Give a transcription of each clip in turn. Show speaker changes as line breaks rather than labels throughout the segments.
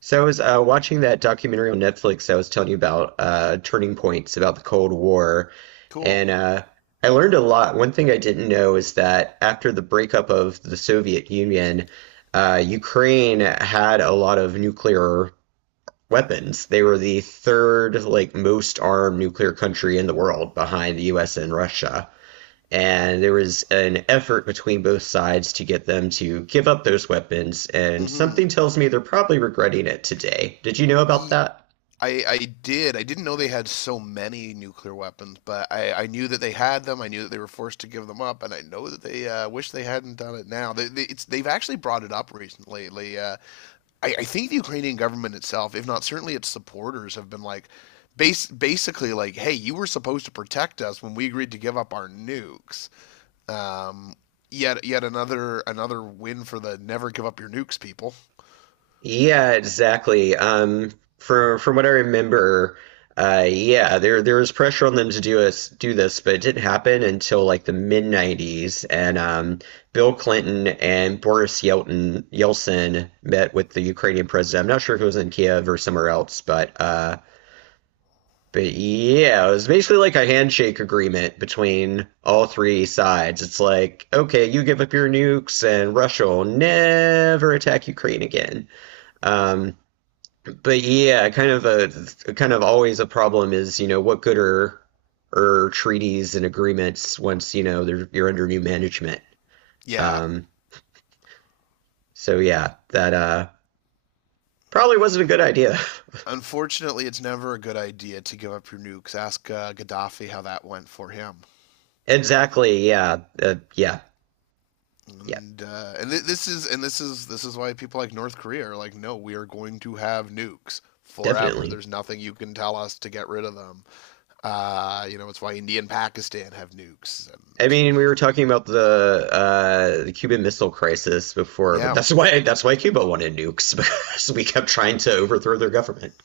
So I was watching that documentary on Netflix I was telling you about, Turning Points, about the Cold War,
Cool.
and I learned a lot. One thing I didn't know is that after the breakup of the Soviet Union, Ukraine had a lot of nuclear weapons. They were the third, like, most armed nuclear country in the world behind the US and Russia, and there was an effort between both sides to get them to give up those weapons, and
Mm-hmm.
something tells me they're probably regretting it today. Did you know about
Ye-
that?
I did. I didn't know they had so many nuclear weapons, but I knew that they had them. I knew that they were forced to give them up, and I know that they wish they hadn't done it now. They've actually brought it up recently. They, I think the Ukrainian government itself, if not certainly its supporters, have been like, basically, like, hey, you were supposed to protect us when we agreed to give up our nukes. Um, yet another win for the never give up your nukes people.
Yeah, exactly. From what I remember, yeah, there was pressure on them to do this, but it didn't happen until like the mid 90s. And Bill Clinton and Boris yelton yeltsin met with the Ukrainian president. I'm not sure if it was in Kiev or somewhere else, but but yeah, it was basically like a handshake agreement between all three sides. It's like, okay, you give up your nukes, and Russia will never attack Ukraine again. Um, but yeah, kind of a kind of always a problem is, what good are treaties and agreements once, they're, you're under new management.
Yeah.
Um, so yeah, that probably wasn't a good idea.
Unfortunately, it's never a good idea to give up your nukes. Ask Gaddafi how that went for him.
Exactly. Yeah. Yeah. Yeah.
And this is why people like North Korea are like, no, we are going to have nukes forever.
Definitely.
There's nothing you can tell us to get rid of them. You know, it's why India and Pakistan have nukes,
I
and
mean, we were talking about the Cuban Missile Crisis before, but
yeah.
that's why Cuba wanted nukes because we kept trying to overthrow their government.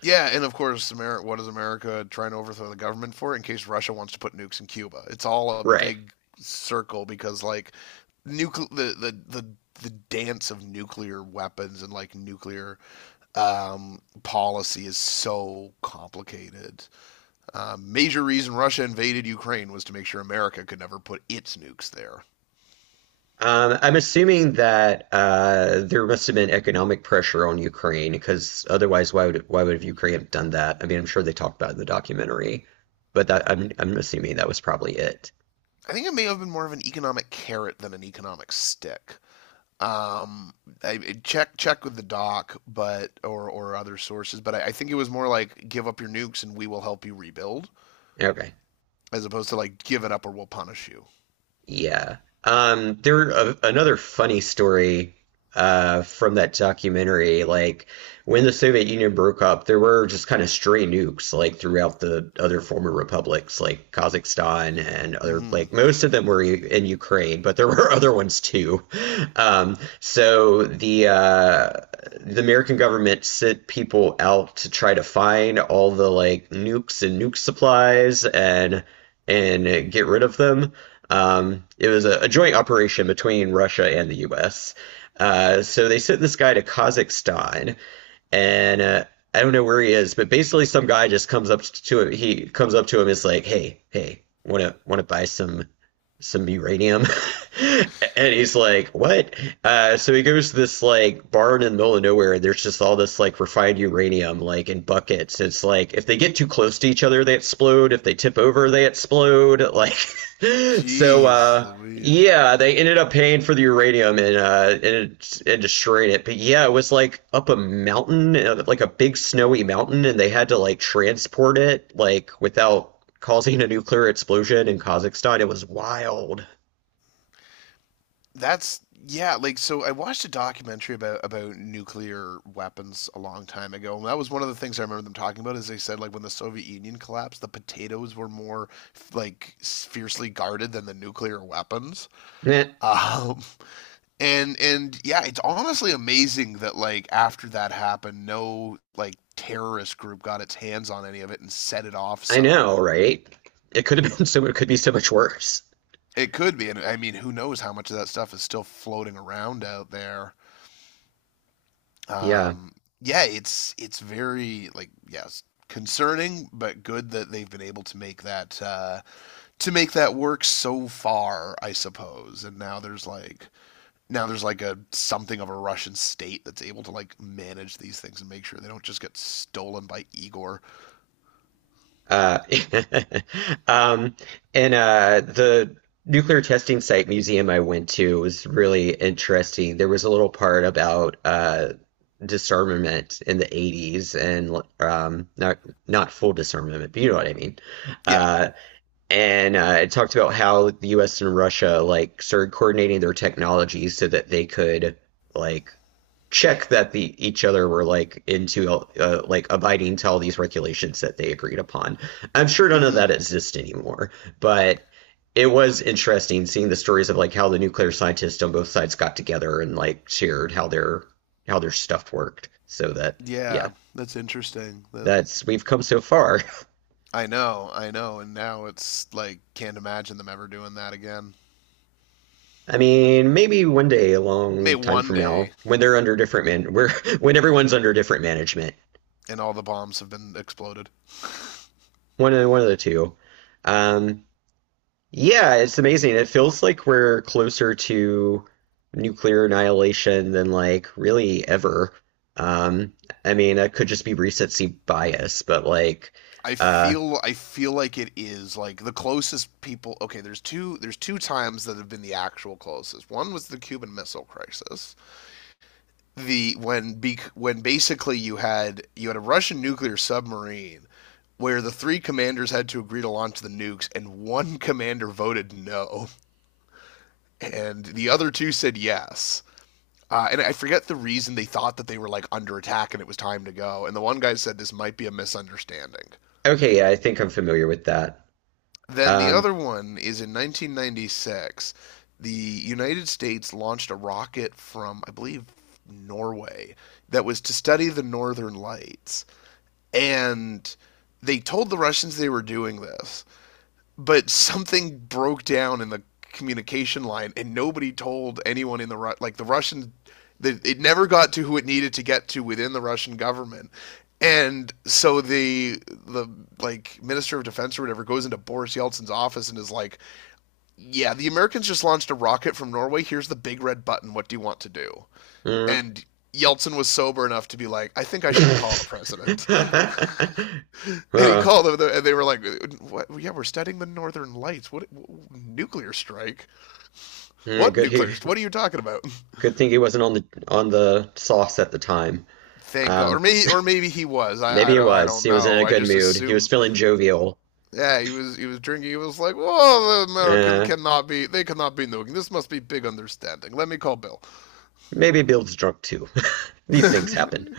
Yeah, and of course, America, what is America trying to overthrow the government for? In case Russia wants to put nukes in Cuba, it's all a
Right.
big circle because like nucle the dance of nuclear weapons and like nuclear policy is so complicated. Major reason Russia invaded Ukraine was to make sure America could never put its nukes there.
I'm assuming that there must have been economic pressure on Ukraine, because otherwise, why would Ukraine have done that? I mean, I'm sure they talked about it in the documentary, but that I'm assuming that was probably it.
I think it may have been more of an economic carrot than an economic stick. Um, I, check with the doc, but or other sources, but I think it was more like give up your nukes and we will help you rebuild,
Okay.
as opposed to like give it up or we'll punish you.
Yeah. Another funny story from that documentary. Like, when the Soviet Union broke up, there were just kind of stray nukes like throughout the other former republics, like Kazakhstan and other,
Mm-hmm.
like most of them were in Ukraine, but there were other ones too. So the American government sent people out to try to find all the like nukes and nuke supplies and get rid of them. It was a joint operation between Russia and the U.S. So they sent this guy to Kazakhstan, and I don't know where he is, but basically some guy just comes up to him. He comes up to him, is like, "Hey, hey, wanna buy some uranium." And he's like, what? So he goes to this like barn in the middle of nowhere, and there's just all this like refined uranium like in buckets. It's like if they get too close to each other, they explode. If they tip over, they explode. Like, so
Jeez, Louise.
yeah, they ended up paying for the uranium, and and destroying it. But yeah, it was like up a mountain, like a big snowy mountain, and they had to like transport it like without causing a nuclear explosion in Kazakhstan. It was wild.
That's yeah, like so I watched a documentary about nuclear weapons a long time ago, and that was one of the things I remember them talking about is they said like when the Soviet Union collapsed, the potatoes were more like fiercely guarded than the nuclear weapons.
Eh,
Um, and yeah, it's honestly amazing that like after that happened, no like terrorist group got its hands on any of it and set it off
I know,
somewhere.
right? It could have been so, it could be so much worse.
It could be, and I mean, who knows how much of that stuff is still floating around out there?
Yeah.
Um, yeah, it's very like yes, concerning, but good that they've been able to make that work so far, I suppose. And now there's like a something of a Russian state that's able to like manage these things and make sure they don't just get stolen by Igor.
Uh, um, and the nuclear testing site museum I went to was really interesting. There was a little part about disarmament in the 80s, and not not full disarmament, but you know what I mean.
Yeah.
Uh, and it talked about how the U.S. and Russia like started coordinating their technology so that they could like check that the each other were like into like abiding to all these regulations that they agreed upon. I'm sure none of that
Mhm.
exists anymore, but it was interesting seeing the stories of like how the nuclear scientists on both sides got together and like shared how their stuff worked so that yeah,
Yeah, that's interesting. That
that's we've come so far.
I know, and now it's like can't imagine them ever doing that again.
I mean, maybe one day, a
May
long time
one
from
day
now, when they're under different man, where when everyone's under different management,
and all the bombs have been exploded.
one of the two. Um, yeah, it's amazing. It feels like we're closer to nuclear annihilation than like really ever. Um, I mean, it could just be recency bias, but like,
I
uh,
feel I feel like it is like the closest people okay there's two times that have been the actual closest. One was the Cuban Missile Crisis, the when when basically you had a Russian nuclear submarine where the three commanders had to agree to launch the nukes, and one commander voted no and the other two said yes. And I forget the reason they thought that they were like under attack and it was time to go. And the one guy said this might be a misunderstanding.
okay, yeah, I think I'm familiar with that.
Then the
Um,
other one is in 1996. The United States launched a rocket from, I believe, Norway, that was to study the northern lights, and they told the Russians they were doing this, but something broke down in the communication line, and nobody told anyone in like the Russian. It never got to who it needed to get to within the Russian government, and so the like minister of defense or whatever goes into Boris Yeltsin's office and is like, "Yeah, the Americans just launched a rocket from Norway. Here's the big red button. What do you want to do?"
mm.
And Yeltsin was sober enough to be like, "I think I should call the president." And he
Huh. Oh,
called them, and they were like, what? "Yeah, we're studying the Northern Lights. What nuclear strike? What
good.
nuclear?
He,
What are you talking about?"
good thing he wasn't on the sauce at the time.
Thank God,
Um,
or maybe he was.
maybe it
I
was.
don't
He was in
know.
a
I
good
just
mood. He was
assume.
feeling jovial.
Yeah, he was drinking. He was like, "Well, the American
Uh,
cannot be. They cannot be nuking. This must be big understanding. Let me call Bill."
maybe Bill's drunk too. These things happen.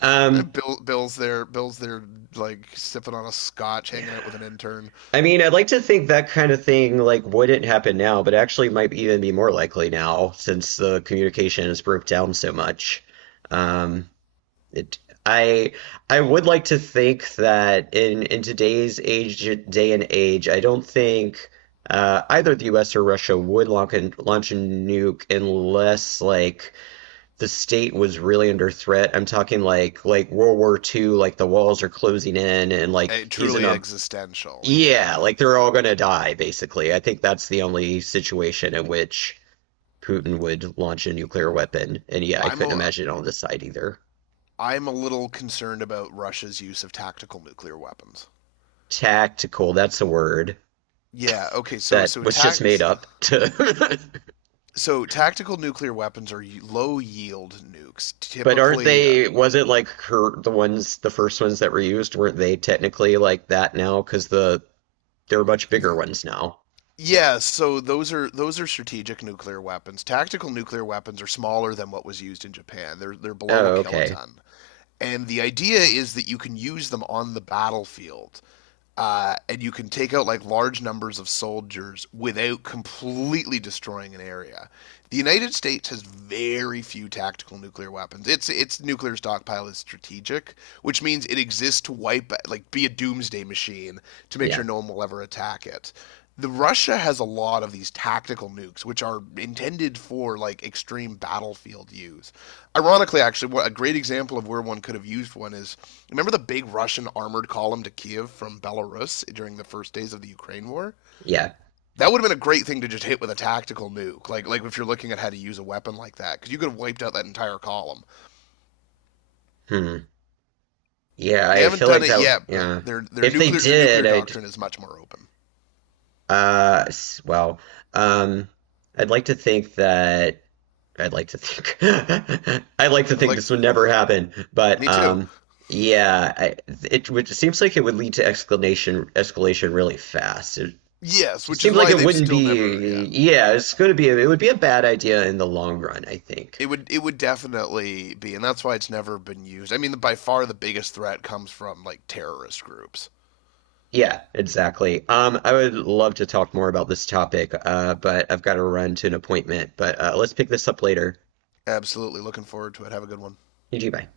Um,
Bill's there. Bill's there, like sipping on a scotch, hanging out with
yeah.
an intern.
I mean, I'd like to think that kind of thing like wouldn't happen now, but actually might even be more likely now since the communication has broke down so much. Um, It, I I would like to think that in today's age day and age, I don't think either the U.S. or Russia would launch a nuke unless like the state was really under threat. I'm talking like World War II, like the walls are closing in and
Eh,
like he's in
truly
a
existential.
yeah,
Yeah.
like they're all gonna die basically. I think that's the only situation in which Putin would launch a nuclear weapon. And yeah, I
I'm
couldn't
a,
imagine on this side either.
I'm a little concerned about Russia's use of tactical nuclear weapons.
Tactical, that's the word,
Yeah, okay.
that was just made up to
So tactical nuclear weapons are low yield nukes.
but aren't
Typically
they, was it like her, the ones, the first ones that were used, weren't they technically like that now? Because the, there are much bigger ones now.
yeah, so those are strategic nuclear weapons. Tactical nuclear weapons are smaller than what was used in Japan. They're below a
Oh, okay.
kiloton. And the idea is that you can use them on the battlefield and you can take out like large numbers of soldiers without completely destroying an area. The United States has very few tactical nuclear weapons. Its nuclear stockpile is strategic, which means it exists to wipe like be a doomsday machine to make sure
Yeah.
no one will ever attack it. The Russia has a lot of these tactical nukes, which are intended for like extreme battlefield use. Ironically, actually, a great example of where one could have used one is, remember the big Russian armored column to Kiev from Belarus during the first days of the Ukraine war?
Yeah.
That would have been a great thing to just hit with a tactical nuke, like if you're looking at how to use a weapon like that, because you could have wiped out that entire column.
Hmm. Yeah,
They
I
haven't
feel
done
like
it
that,
yet,
yeah.
but their
If they
nuclear their
did,
nuclear
I'd,
doctrine is much more open.
well, um, I'd like to think that I'd like to think I'd like to think this would
Yeah,
never happen, but
me too.
yeah, I, it would it seems like it would lead to escalation escalation really fast. It
Yes,
just
which is
seems like
why
it
they've
wouldn't
still never,
be.
yeah,
Yeah, it's going to be. It would be a bad idea in the long run, I think.
it would definitely be, and that's why it's never been used. I mean, by far the biggest threat comes from like terrorist groups.
Yeah, exactly. I would love to talk more about this topic, but I've got to run to an appointment. But let's pick this up later.
Absolutely, looking forward to it. Have a good one.
GG, bye.